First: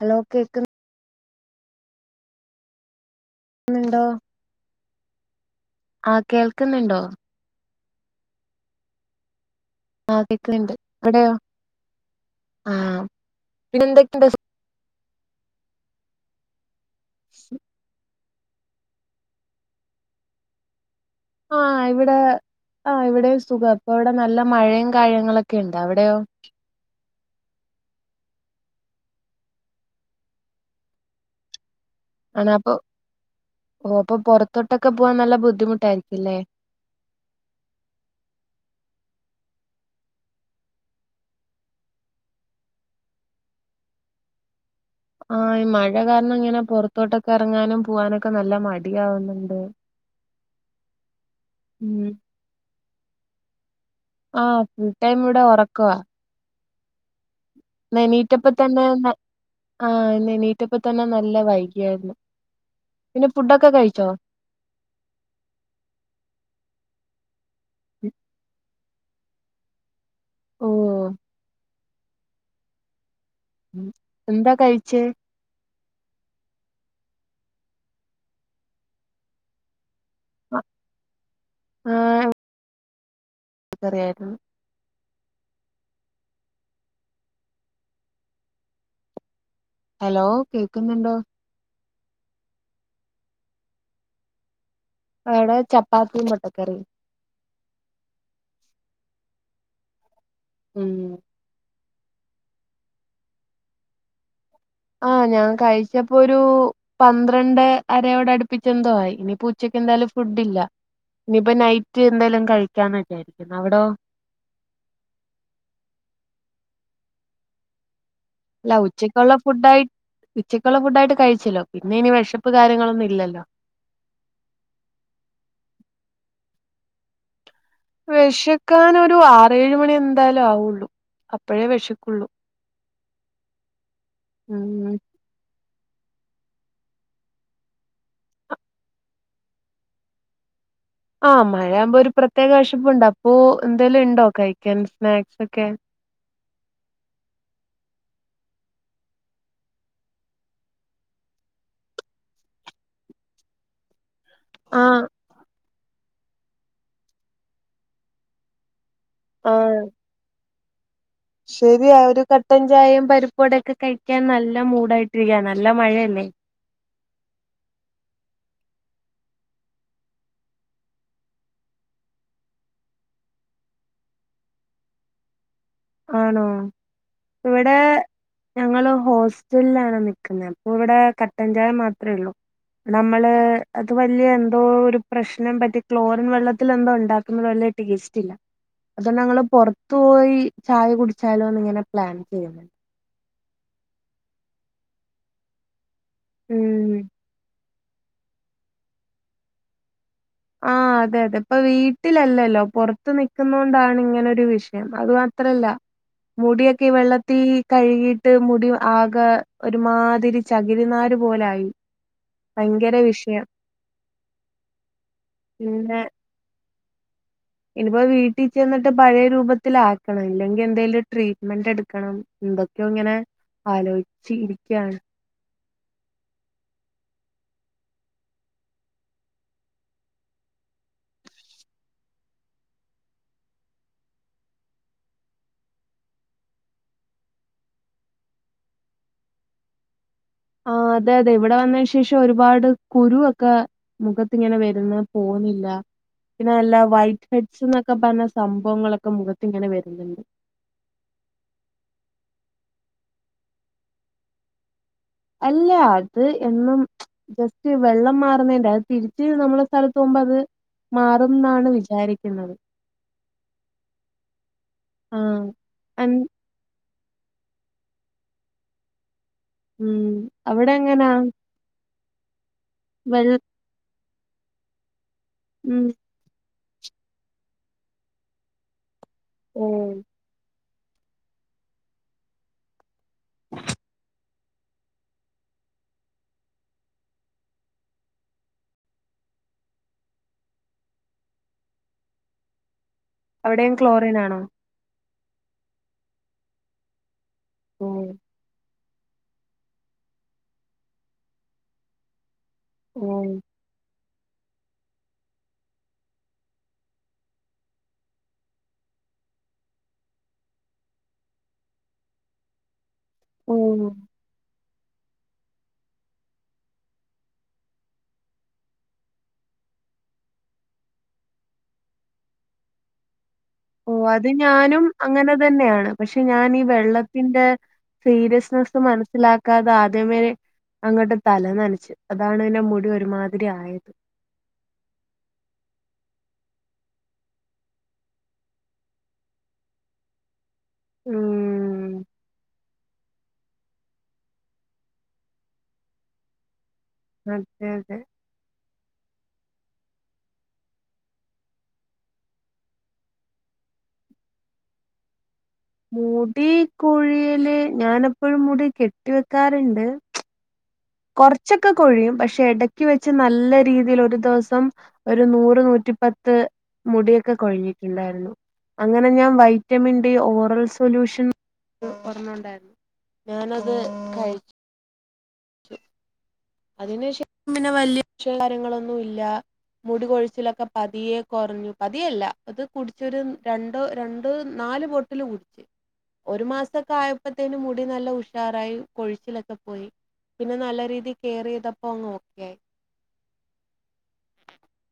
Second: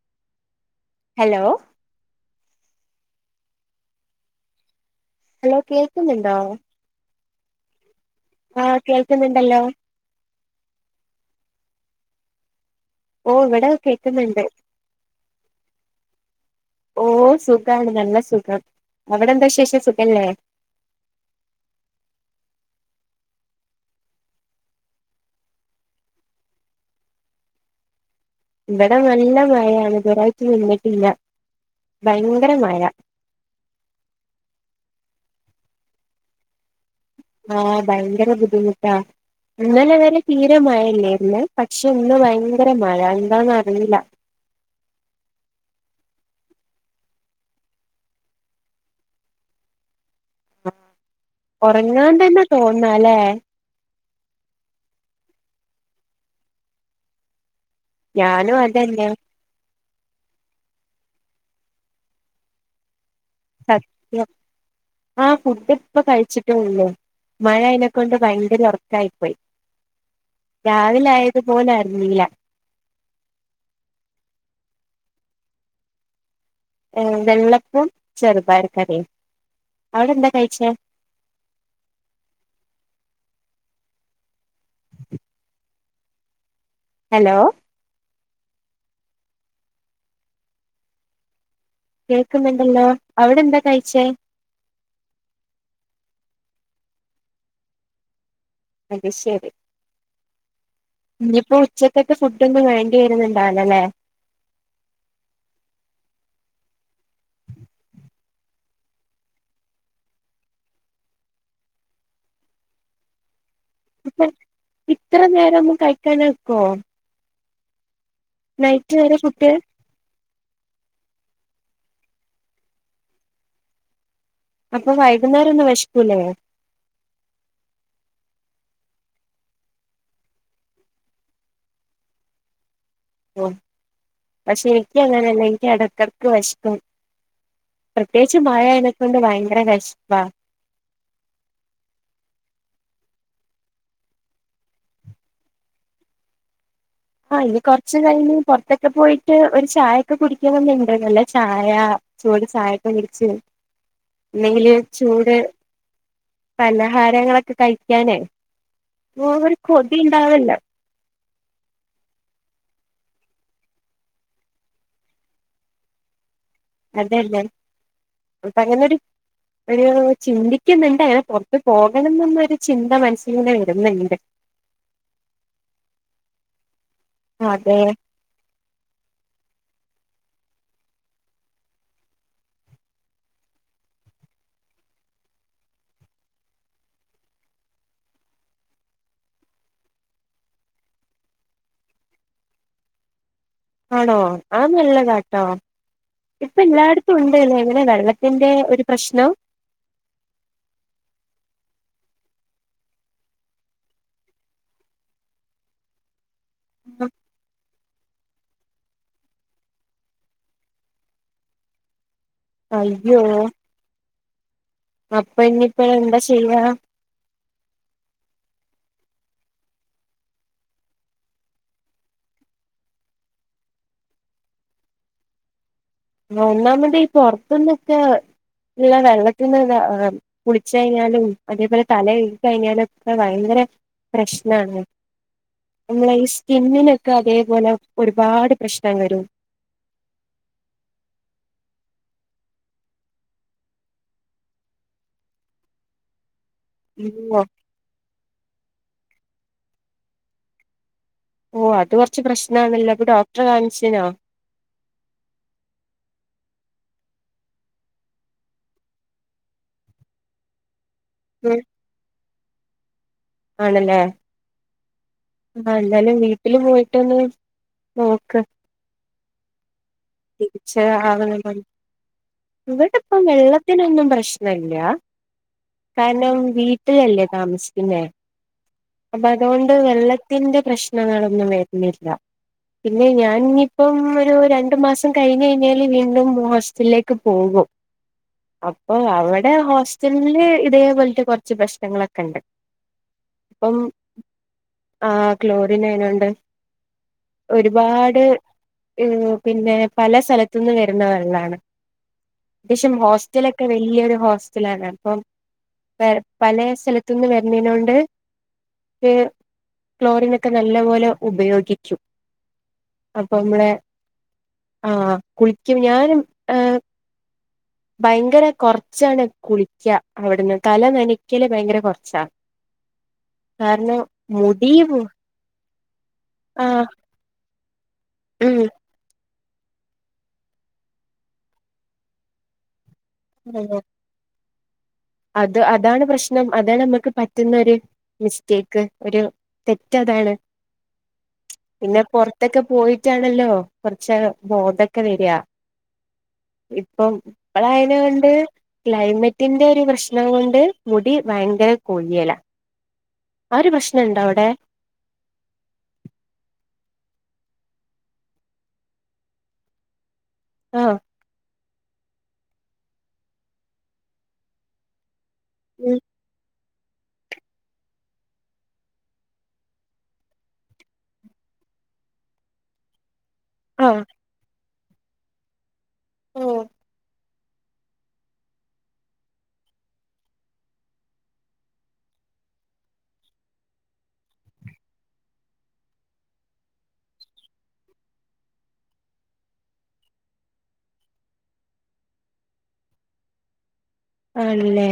Hello കേക്ക്ന്ന hello ക്ക്ന്ന്ണ്ടോ? Hello കേൾക്കുന്നുണ്ടോ? കേൾക്കുന്നുണ്ടോ ആഹ് കേൾക്കന്നണ്ടല്ലോ ആഹ് കേക്ക്ണ്ട് ഇവിടെയോ ആഹ് ഓ ഇവിടെ പിന്നെ എന്തൊക്കെയുണ്ട് കേക്ക്ന്ന്ണ്ട് ഓ സുഖാണ് നല്ല സുഖം അവിടെ എന്താശേഷം സുഖല്ലേ? ആഹ് ഇവിടെ ആഹ് ഇവിടെയും സുഖം അപ്പൊ ഇവിടെ നല്ല മഴയും കാര്യങ്ങളൊക്കെ ഇണ്ട്. അവിടെയോ? ഇവിടെ നല്ല മഴയാണ് ഇതുവരയിട്ട് നിന്നിട്ടില്ല ആണ ഭയങ്കര അപ്പൊ മഴ ഓ അപ്പൊ പുറത്തോട്ടൊക്കെ പോവാൻ നല്ല ബുദ്ധിമുട്ടായിരിക്കില്ലേ? അഹ് ഭയങ്കര ബുദ്ധിമുട്ടാ ഇന്നലെ വരെ തീരെ മഴയില്ലായിരുന്നെ പക്ഷെ ഇന്ന് ഭയങ്കര മഴ എന്താണ് അറിയില്ല അഹ് ഈ മഴ കാരണം ഇങ്ങനെ പൊറത്തോട്ടൊക്കെ എറങ്ങാനും പോവാനൊക്കെ നല്ല മടിയവുന്നുണ്ട്. ഉം ഒറങ്ങാണ്ടെന്ന തോന്നാലേ അഹ് ഫുൾ ടൈം ഇവിടെ ഉറക്കവാ ഏണിറ്റപ്പ ഞാനും തന്നെ അതന്നെ ആ ഏണിറ്റപ്പ തന്നെ നല്ല വൈകിയായിരുന്നു പിന്നെ ഫൂഡ സത്യം അഹ് ഫുഡ് ഇപ്പ കഴിച്ചിട്ട ഉള്ളു മഴ അയിനക്കൊണ്ട് ഭയങ്കര ഒറക്കായി പോയി രാവിലെ ഓഹ് ആയതു പോലെ നീല എന്താ കഴിച്ചേ? ഏ വെള്ളപ്പം ചെറുപയർ കറിയും അവിടെ എന്താ കഴിച്ചെ? അഹ് എന്തുപറയാനാ ഹലോ ഹലോ കേൾക്കുന്നുണ്ടോ? കേൾക്കുന്നുണ്ടല്ലോ അവിടെ എന്താ കഴിച്ചേ? ഇവിടെ ചപ്പാത്തി മുട്ടക്കറി അത് ശരി ഉം ഇനിയിപ്പോ ഉച്ചക്കത്തൊ ഫുഡ് ഒന്നും വേണ്ടി വരുന്നുണ്ടാവലല്ലേ അഹ് ഞാൻ കഴിച്ചപ്പോരു പന്ത്രണ്ട് അരയോടെ അടുപ്പിച്ചെന്തോ ആയി ഇനി ഉച്ചക്ക് എന്തായാലും ഫുഡ് ഇല്ല. ഇനിയിപ്പ നൈറ്റ് എന്തെലും കഴിക്കാന്ന വിജരിക്കുന്നു അവിടോ? ഇത്ര നേരം ഒന്നു കഴിക്കാണ്ട് നിക്കോ അല്ല വരെ ഉച്ചയ്ക്കുള്ള ഫുഡ് ഫുഡ്ഡായി ഉച്ചയ്ക്കുള്ള ഫുഡ്ഡായിട്ട് കഴിച്ചല്ലോ പിന്നെ എനി വിഷപ്പ് കാര്യങ്ങളൊന്നു ഇല്ലല്ലോ അപ്പൊ വൈകുന്നേരം ഒന്നും വെശക്കുലെ വെശക്കാൻ ഒരു ആറേഴ് മണി എന്തായാലും ആവുള്ളൂ അപ്പോഴേ വെശക്കുള്ളൂ. ഓ പക്ഷെ ഉം എനിക്ക് അങ്ങനെല്ല എനിക്ക് എടക്കടക്ക് വെശക്കും. പ്രത്യേകിച്ച് മഴ ആയതുക്കൊണ്ട് ഭയങ്കര വിശപ്പ ആഹ് മഴയാവുമ്പോ ഒരു പ്രത്യേക വിഷപ്പുണ്ട അപ്പൊ എന്തേലും ഉണ്ടോ കഴിക്കാൻ സ്നാക്സ് ഒക്കെ അഹ് ഇനി കൊറച്ചു കഴിഞ്ഞ് പുറത്തൊക്കെ പോയിട്ട് ഒരു ചായൊക്കെ കുടിക്കണന്ന് ഇണ്ട് നല്ല ചായ. ചൂട് ചായക്ക കുടിച്ചു അല്ലെങ്കില് ആഹ് ചൂട് പലഹാരങ്ങളൊക്കെ കഴിക്കാൻ ഒരു കൊതി ഉണ്ടാവല്ലോ ശരിയ ഒരു കട്ടൻ ചായയും പരിപ്പുവടക്കെ കഴിക്കാൻ നല്ല മൂടായിട്ടിരിക്ക നല്ല മഴയല്ലേ അതന്നെ അപ്പങ്ങനൊരു ഒരു ചിന്തിക്കുന്ന്ണ്ടങ്ങനെ പൊർത്ത് പോകണന്ന്ന്നൊരു ചിന്ത മനസ്സിലിങ്ങനെ വരുന്നുണ്ട് ആണോ അതെ ഇവടെ ഞങ്ങള് ഹോസ്റ്റൽലാണ് നിക്കുന്നെ അപ്പൊ ഇവിടെ കട്ടൻ ചായ മാത്ര ഉള്ളൂ നമ്മള് അത് വല്യ എന്തോ ഒരു പ്രശ്നം പറ്റി ക്ലോറിൻ വെള്ളത്തിലെന്തോ ഉണ്ടാക്കുന്നത് പോലെ ടേസ്റ്റില അതുകൊണ്ടങ്ങൾ പൊർത്തു പോയി ചായ കുടിച്ചാലോന്ന്ങ്ങനെ പ്ലാൻ ചെയ്യുന്ന് ആണോ അത് നല്ലതാട്ടോ. ഉം ഇപ്പല്ലായിടത്തും ഉണ്ടല്ലേ വെള്ളത്തിന്റെ ഒരു പ്രശ്നം ആഹ് അതെ അതെ ഇപ്പൊ വീട്ടിലല്ലല്ലോ. പൊറത്ത് നിക്കുന്നോണ്ടാണ് ഇങ്ങനൊരു വിഷയം. അതു മാത്രല്ല മുടിയൊക്കെ വെള്ളത്തി കഴുകി ട്ട് മുടി ആക ഒരുമാതിരി ചകിരിനാര് പോലായി ഭയങ്കര അയ്യോ വിഷയം അപ്പന്നിപ്പ പിന്നെ എന്താ ചെയ്യാ ഇനിപ്പോ വീട്ടി ചെന്നിട്ട് പഴേ രൂപത്തിലാക്കണം. ഇല്ലെങ്കി എന്തേലും ട്രീറ്റ്മെന്റ് എടുക്കണം എന്തൊക്ക്യോങ്ങനെ ആലോയ്ച് ഇരിക്ക്യാണ് ഒന്നാമതീ പൊർത്ത്ന്നൊക്കെള്ള വെള്ളത്തിന്നന്നെ കുളിച്ചഴിഞ്ഞാലും അതേപോലെ തല കയ്കി കഴിഞ്ഞാലൊക്കെ ഭയങ്കര പ്രശ്നാണ് നമ്മള ഈ സ്കിന്നിനൊക്കതേപോലെ ഒരുപാട് പ്രശ്നം വരും ആഹ് അതെ അതെ, ഇവടെ വന്നേയ് ശേഷം ഒരുപാട് കുരുവൊക്ക മുഖത്തിങ്ങനെ വരുന്ന് പോവുന്നില്ല പിന്നെ അല്ല വൈറ്റ് അയ്യോ ഹെഡ്സ്ന്നൊക്കെ പർഞ്ഞ സംഭവങ്ങളൊക്കെ മുഖത്തിങ്ങനെ വര്ന്ന്ണ്ട് ഓഹ്‌ അത് കൊർച്ച് പ്രശ്നാന്നല്ലോ അപ്പൊ ഡോക്ടറെ കാണിചീനോ അല്ല അത് എന്നും ജസ്റ്റ് വെള്ളം മാറുന്നേന്റ, അത് തിരിച്ച് നമ്മളെ സ്ഥലത്ത് പോകുമ്പോ അത് മാറുംന്നാണ് വിചാരിക്കുന്നത് ആണ്ല്ലേ ആഹ് ആഹ്‌ അൻ എന്താലും വീ ട്ടില് പോയിട്ടൊന്ന് നോക്ക് ഉം അവിടെ തിരിച്ച എങ്ങനാ ആവണപ്പം വെൾ ഇവടെപ്പംവെള്ളത്തിനൊന്നും പ്രശ്നല്ല ഉം കാര്നം വീട്ടിലല്ലേ താമസിക്കുന്നെ അപ്പ ഓ അതോണ്ട് വെള്ളത്തിന്റെ പ്രശ് നങ്ങളൊന്നും വര്ന്നില്ല. പിന്നെ ഞാനിഞ്ഞിപ്പം ഒരു രണ്ട് മാസ് സം കഴിഞഴിഞ്ഞാൽ വീണ്ടും ഹോസ്റ്റലിലേക്ക് പോകും അപ്പൊ അവടെ ഹോസ്റ്റൽ ല് ഇതേ പോൽത്തെ കൊർച്ച് പ്രശ്നങ്ങളൊക്കണ്ട് [inaudible] അവിടെയും ക്ലോറിനാണോ ആഹ്‌ ക്ലോറിനയിനൊണ്ട് ഓഹ് ഒരുപാട് എഹ്‌ പിന്നെ പല സ്ഥലത്ത്ന്ന് വരുന്ന വെള്ളാണ്. ത്യാവിശ്യം ഹോസ്റ്റലെ ക്കെ വല്യൊരു ഹോസ്റ്റലാണ്. അപ്പം പ പലേ സ്ഥലത്ത്ന്ന് വര്നേനോണ്ട് കെ ക്ലോറിനൊക്കെ നല്ല പോലെ ഉപയോഗിക്കും. അപ്പമ്മളെ ഓഹ് ആഹ് കുൾക്യും ഞാനും ഏഹ് ഭയങ്കര കൊർച്ചാണ് കുൾക്യ, അവട്ന്ന് തല നനക്കല് ഭയങ്കര കൊർച്ചാ [inaudible] ഓഹ്‌ അത് മുടി ഞാനും അങ്ങനെ തന്നെയാണ് പക്ഷെ ഞാനീ ആ വെള്ളത്തിന്റെ സീരിയസ്നെസ്സ് മനസ്സിലാ ക്കാതെ ആദ്യമേ അങ്ങോട്ട് തല നനച്ച്. അതാണ് പിന്നെ മുടി ഒരുമാതിരി ഉം ആയത് അത് അതാണ് പ്രശ്നം അതാണമ്മക്ക് പറ്റുന്നൊര് മിസ്റ്റേക്ക് ഒരു തെറ്റതാണ് പിന്നെ ഉം പൊർത്തെക്കെ പോയി റ്റാണല്ലോ കൊർചാ ബോധൊക്കെ വെരാ ഇപ്പം അതെ അതെ ഇപ്പളായാലുണ്ട് ക്ലൈമറ്റിന്റെ ഒരു പ്രശ് ണം കൊണ്ട് മുടി ഭയങ്കര കൊഴിയല ആ ഒരു പ്രശ്നണ്ടോ അവ്ടെ മുടി കൊഴിയല് ഞാനെപ്പഴും മുടി കെട്ടി വെക്കാറ്ണ്ട് ആഹ് കൊർച്ചൊക്കെ കൊഴിയും പക്ഷെ എടക്ക് വെച്ച് നല്ല രീതീയിൽ ഒരു ദെവസം ഒരു നൂറ് നൂറ്റി ഉം പത്ത് മുടിയൊക്കെ കൊഴിഞ്ഞിട്ട്ണ്ടായിരുന്നു അങ്ങനെ ഞാൻ വൈറ്റമിൻ ഡി ഓറൽ സൊല്യൂഷൻ കൊർഞ്ണ്ടായിരുന്നു ഞാനത് ആഹ് കഴി ശ [inaudible] ഓ അതിനേഷം പിന്നെ വല്യ വിഷയം കാര്യങ്ങളൊന്നുംല്ല മുടി കൊഴിച്ചിലൊക്കെ പതിയെ കൊറഞ്ഞു പതിയെല്ല അത് കുടിചൊരു രണ്ടോ രണ്ട് നാല് ബോട്ട് [unintelligible] ഒരു മാസൊക്കെ ആയപ്പോത്തേും മുടി നല്ല ഉഷാറായി കൊഴിച്ചിലൊക്കെ പോയി പിന്നെ നല്ല രീതിൽ കെയർ യ്തപ്പോ അങ്ങ് ഓക്കെ ആയി. ആണല്ലേ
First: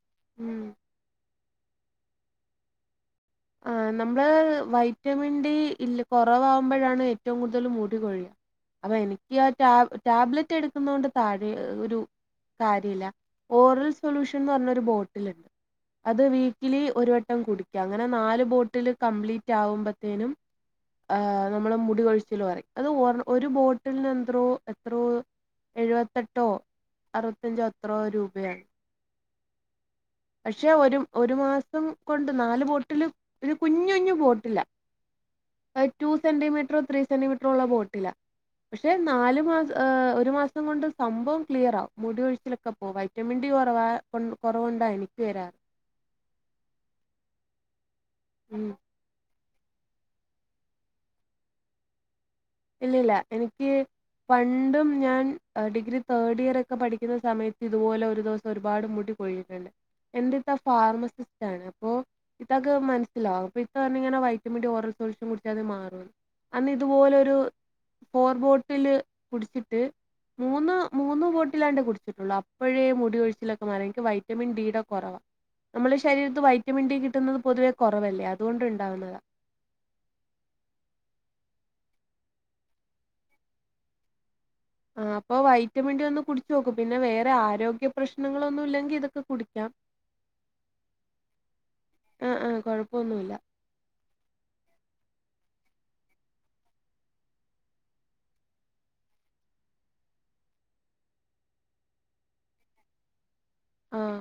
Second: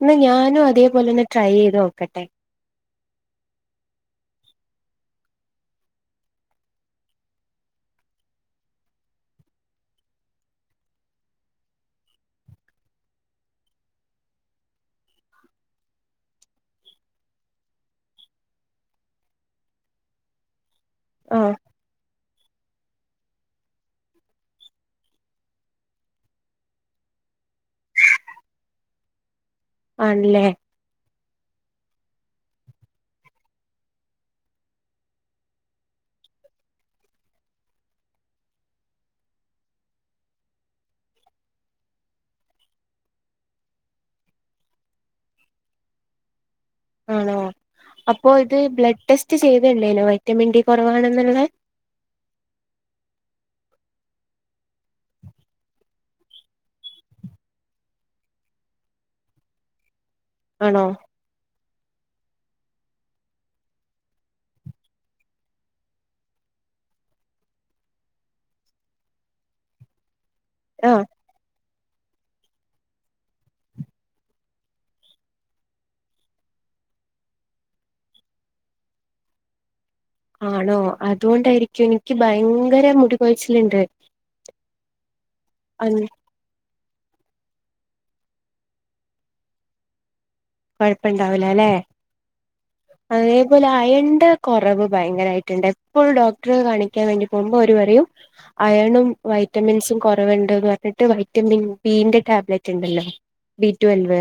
എന്നാ ഉം ഞാനും അതേപോലെ തന്നെ ട്രൈയ്ത് നോക്കട്ടെ ആഹ് നമ്മള് വൈറ്റമിൻ ഡി ഇല്ല കുറവാകുമ്പോഴാണ് ഏറ്റവും കൂടുതൽ മൂടികൊഴിയ അപ്പൊ എനിക്ക് ആഹ് ടാബ് ടാബ്ലറ്റ് എടുക്കുന്ന കൊണ്ട് താഴെ ഒരു കാര്യല്ല ഓറൽ സൊല്യൂഷൻ എന്ന് പറഞ്ഞ ഒരു ബോട്ടിൽ ഉണ്ട് അത് വീക്കിലി ഒരു വട്ടം കുടിക്കാം അങ്ങനെ നാല് ബോട്ടിൽ കംപ്ലീറ്റ് ആകുമ്പോത്തേനും ആഹ് നമ്മള് മുടികൊഴിച്ചിൽ കുറയും അത് ഒ ഒരു ബോട്ടിൽന് എന്ത്രോ എത്രയോ എഴുപത്തെട്ടോ അറുപത്തഞ്ചോ അത്രയോ രൂപയാണ് ആണല്ലേ പക്ഷെ ഒരു ഒരു മാസം കൊണ്ട് നാല് ബോട്ടില് ഒരു കുഞ്ഞു കുഞ്ഞു ബോട്ടിലാ ടു സെന്റിമീറ്ററോ ത്രീ സെന്റിമീറ്ററോ ഉള്ള ബോട്ടിലാ പക്ഷെ നാല് മാസ ഒരു മാസം കൊണ്ട് സംഭവം ക്ലിയർ ആവും മുടി കൊഴിച്ചിലൊക്കെ പോവാ വിറ്റമിൻ ഡി കുറവാ കൊണ്ട കുറവു കൊണ്ടാ എനിക്ക് വരാറ് ആണോ അപ്പോ ഇത് ഉം. ബ്ലഡ് ടെസ്റ്റ് ചെയ്തിരുന്നേനോവൈറ്റമിൻ ഡി കുറവാണെന്നുള്ള ഇല്ല ഇല്ല എനിക്ക് പണ്ടും ഞാൻ ഡിഗ്രി തേർഡ് ഇയർ ഒക്കെ പഠിക്കുന്ന സമയത്ത് ഇതുപോലെ ഒരു ദിവസം ഒരുപാട് മുടി പെഴിയുന്നുണ്ട് എൻ്റെ ഇത്ത ആണോ ഫാർമസിസ്റ്റ് ത്തണ് അപ്പോ ഇത്താക്ക് മനസ്സിലാവും അപ്പൊ ഇത്ത പറഞ്ഞിങ്ങനെ വൈറ്റമിന്റെ ഓറൽ സൊല്യൂഷൻ കുടിച്ച അത് മാറുന്ന് അന്ന് ഇതുപോലെരു ഫോർബോട്ടിൽ കുടിച്ചിട്ട് മൂന്ന് ആഹ് മൂന്ന് മ്പോട്ടില്ലാണ്ടേ കുടിച്ചിട്ടുള്ളു അപ്പോഴേ മുടിയൊഴിച്ചിലൊക്കെ മാറി എനിക്ക് വൈറ്റമിൻ ഡിയുടെ കുറവാ നമ്മുടെ ശരീരത്ത് വൈറ്റമിൻ ഡി കിട്ടുന്നത് പൊതുവെ കുറവല്ലേ അതുകൊണ്ട് ഉണ്ടാവുന്നതാ ആണോ അതുകൊണ്ടായിരിക്കും എനിക്ക് ഭയങ്കര മുടി കൊഴിച്ചില്ണ്ട് ആഹ് അപ്പോ വൈറ്റമിൻ ഡി ഒന്ന് കുടി കുടിച്ച് നോക്ക് പിന്നെ വേറെ ആരോഗ്യ പ്രശ്നങ്ങളൊന്നും ഇല്ലെങ്കി ഇതൊക്കെ കുടിക്കാം കുഴപ്പോണ്ടാവൂലല്ലെ ആ ആ അത് കുഴപ്പമൊന്നുമില്ല അതുപോലെ അയന്റെ കുറവ് ഭയങ്കരായിട്ടുണ്ട് എപ്പോഴും ഡോക്ടർ കാണിക്കാൻ വേണ്ടി പോവുമ്പോ ഓര് പറയും അയണും വൈറ്റമിൻസും കുറവുണ്ട്ന്ന് പറഞ്ഞിട്ട് വൈറ്റമിൻ ബിന്റെ ടാബ്ലറ്റ് ഉണ്ടല്ലോ ബി ആ ട്വൽവ്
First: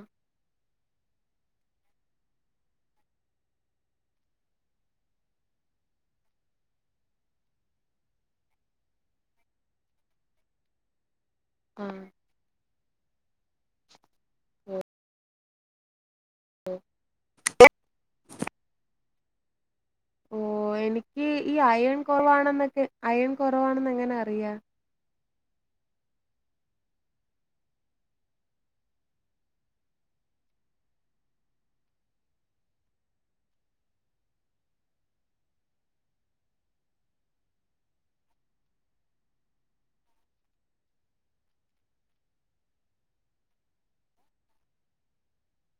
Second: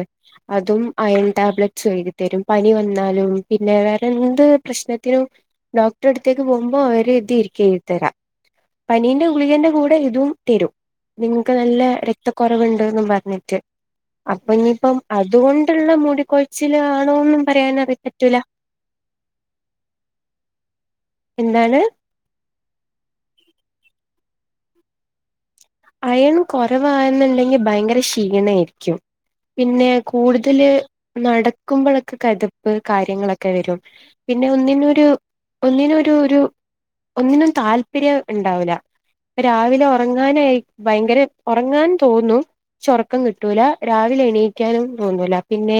അതും അയൺ ടാബ്ലറ്റ്സ് എഴുതി തരും പനി വന്നാലും പിന്നെ വേറെ എന്ത് പ്രശ്നത്തിനും ഡോക്ടറെ അടുത്തേക്ക് പോകുമ്പോൾഅവര് ഇത് ആയിരിക്കും എഴുതി തരാ പനീന്റെ ഗുളികന്റെ കൂടെ ഇതും തരും നിങ്ങക്ക് നല്ല ആ രക്തക്കുറവുണ്ട്ന്ന് പറഞ്ഞിട്ട് അപ്പൊ ഇനിയിപ്പം അതുകൊണ്ടുള്ള മുടിക്കൊഴച്ചിൽ ആണോന്നും പറയാനും അറിയ പറ്റൂല ഓഹ് എനിക്ക് ഈ എന്താണ് അയൺ കുറവാണെന്നൊക്കെ അയൺ കുറവാണെന്ന് എങ്ങനെ അറിയ അയൺ കുറവാണെന്നുണ്ടെങ്കിൽ ഭയങ്കര ക്ഷീണം ആയിരിക്കും പിന്നെ കൂടുതല് നടക്കുമ്പോഴൊക്കെ കെതിപ്പ് കാര്യങ്ങളൊക്കെ വരും പിന്നെ ഒന്നിനൊരു ഒന്നിനൊരു ഒരു ഒന്നിനും താല്പര്യം ഉണ്ടാവുല്ല ഇപ്പ രാവിലെ ഉറങ്ങാനായി ഭയങ്കര ഉറങ്ങാൻ തോന്നും ച്ച് ഉറക്കം കിട്ടൂല രാവിലെ എണീക്കാനും തോന്നൂല പിന്നെ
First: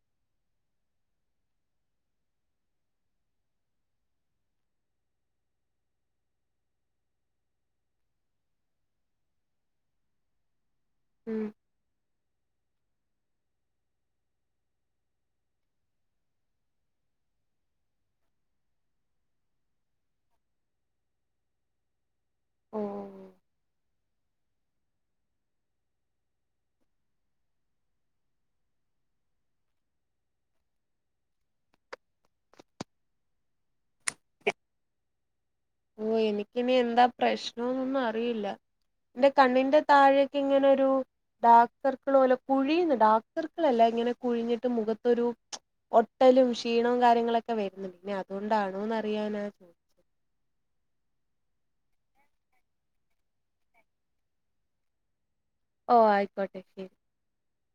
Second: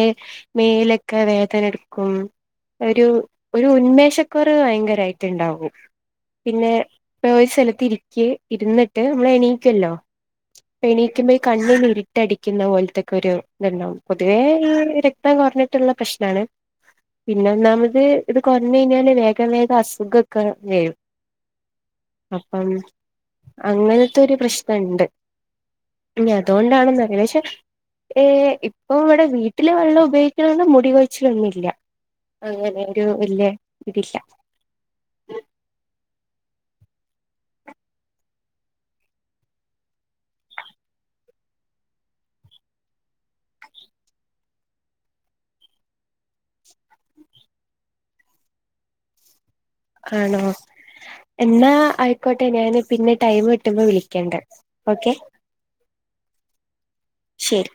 മേലൊക്കെ വേദന എടുക്കും ഒരു ഒരു ഉന്മേഷക്കുറവ് ഭയങ്കരമായിട്ട് ഉണ്ടാവും പിന്നെ ഒരു സ്ഥലത്ത് ഇരിക്ക് ഇരുന്നിട്ട് നമ്മള് എണീ ക്കല്ലോ എണീക്കുമ്പോ ഈ ഉം കണ്ണു ല് ഇട്ടടിക്കുന്ന പോലത്തൊക്കെ ഒരു ഇതുണ്ടാവും പൊതുവേ ഈ രക്തം കുറഞ്ഞിട്ടുള്ള പ്രശ്നാണ് പിന്നെ ഒന്നാമത് ഇത് കുറഞ്ഞ് കഴിഞ്ഞാല് വേഗം വേഗം അസുഖക്കെ വരും അപ്പം ഓ അങ്ങനത്തെ ഒരു പ്രശ്നണ്ട് ഇഞ്ഞി അതുകൊണ്ടാണെന്നറില പഷെ ഏഹ് ഇപ്പൊ ഇവടെ വീട്ടിലെ വെള്ളം ഉപയോഗിക്ക്ണോണ്ട് മുടി കൊഴിച്ചിലൊന്നുല്ല. അങ്ങനെരു വല്യ ഇതില്ല ഓഹ് എനിക്കിനി എന്താ പ്രശ്നംന്നൊന്നും അറിയില്ല. ഇന്റെ കണ്ണിന്റെ താഴേക്കിങ്ങനൊരു ഡാർക്ക്സർക്ക്ള് പോലെ കുഴിയുന്ന് ഡാർക്ക്സർക്ക്ളല്ല ഇങ്ങനെ കുഴിഞ്ഞിട്ട് മുഖത്തൊരു ഒട്ടലും ക്ഷീണോംകാര്യങ്ങളൊക്കെ വര്ന് പിന്നെ അതുണ്ടാണോന്നറിയാനാ ആണോ എന്നാ അയ്ക്കോട്ടെ ഞാന് പിന്നെ ടൈം കിട്ടുമ്പോ വിളിക്കണ്ട് ഓക്കെ. ഓഹ് ആയിക്കോട്ടെ ശെരി ശെരി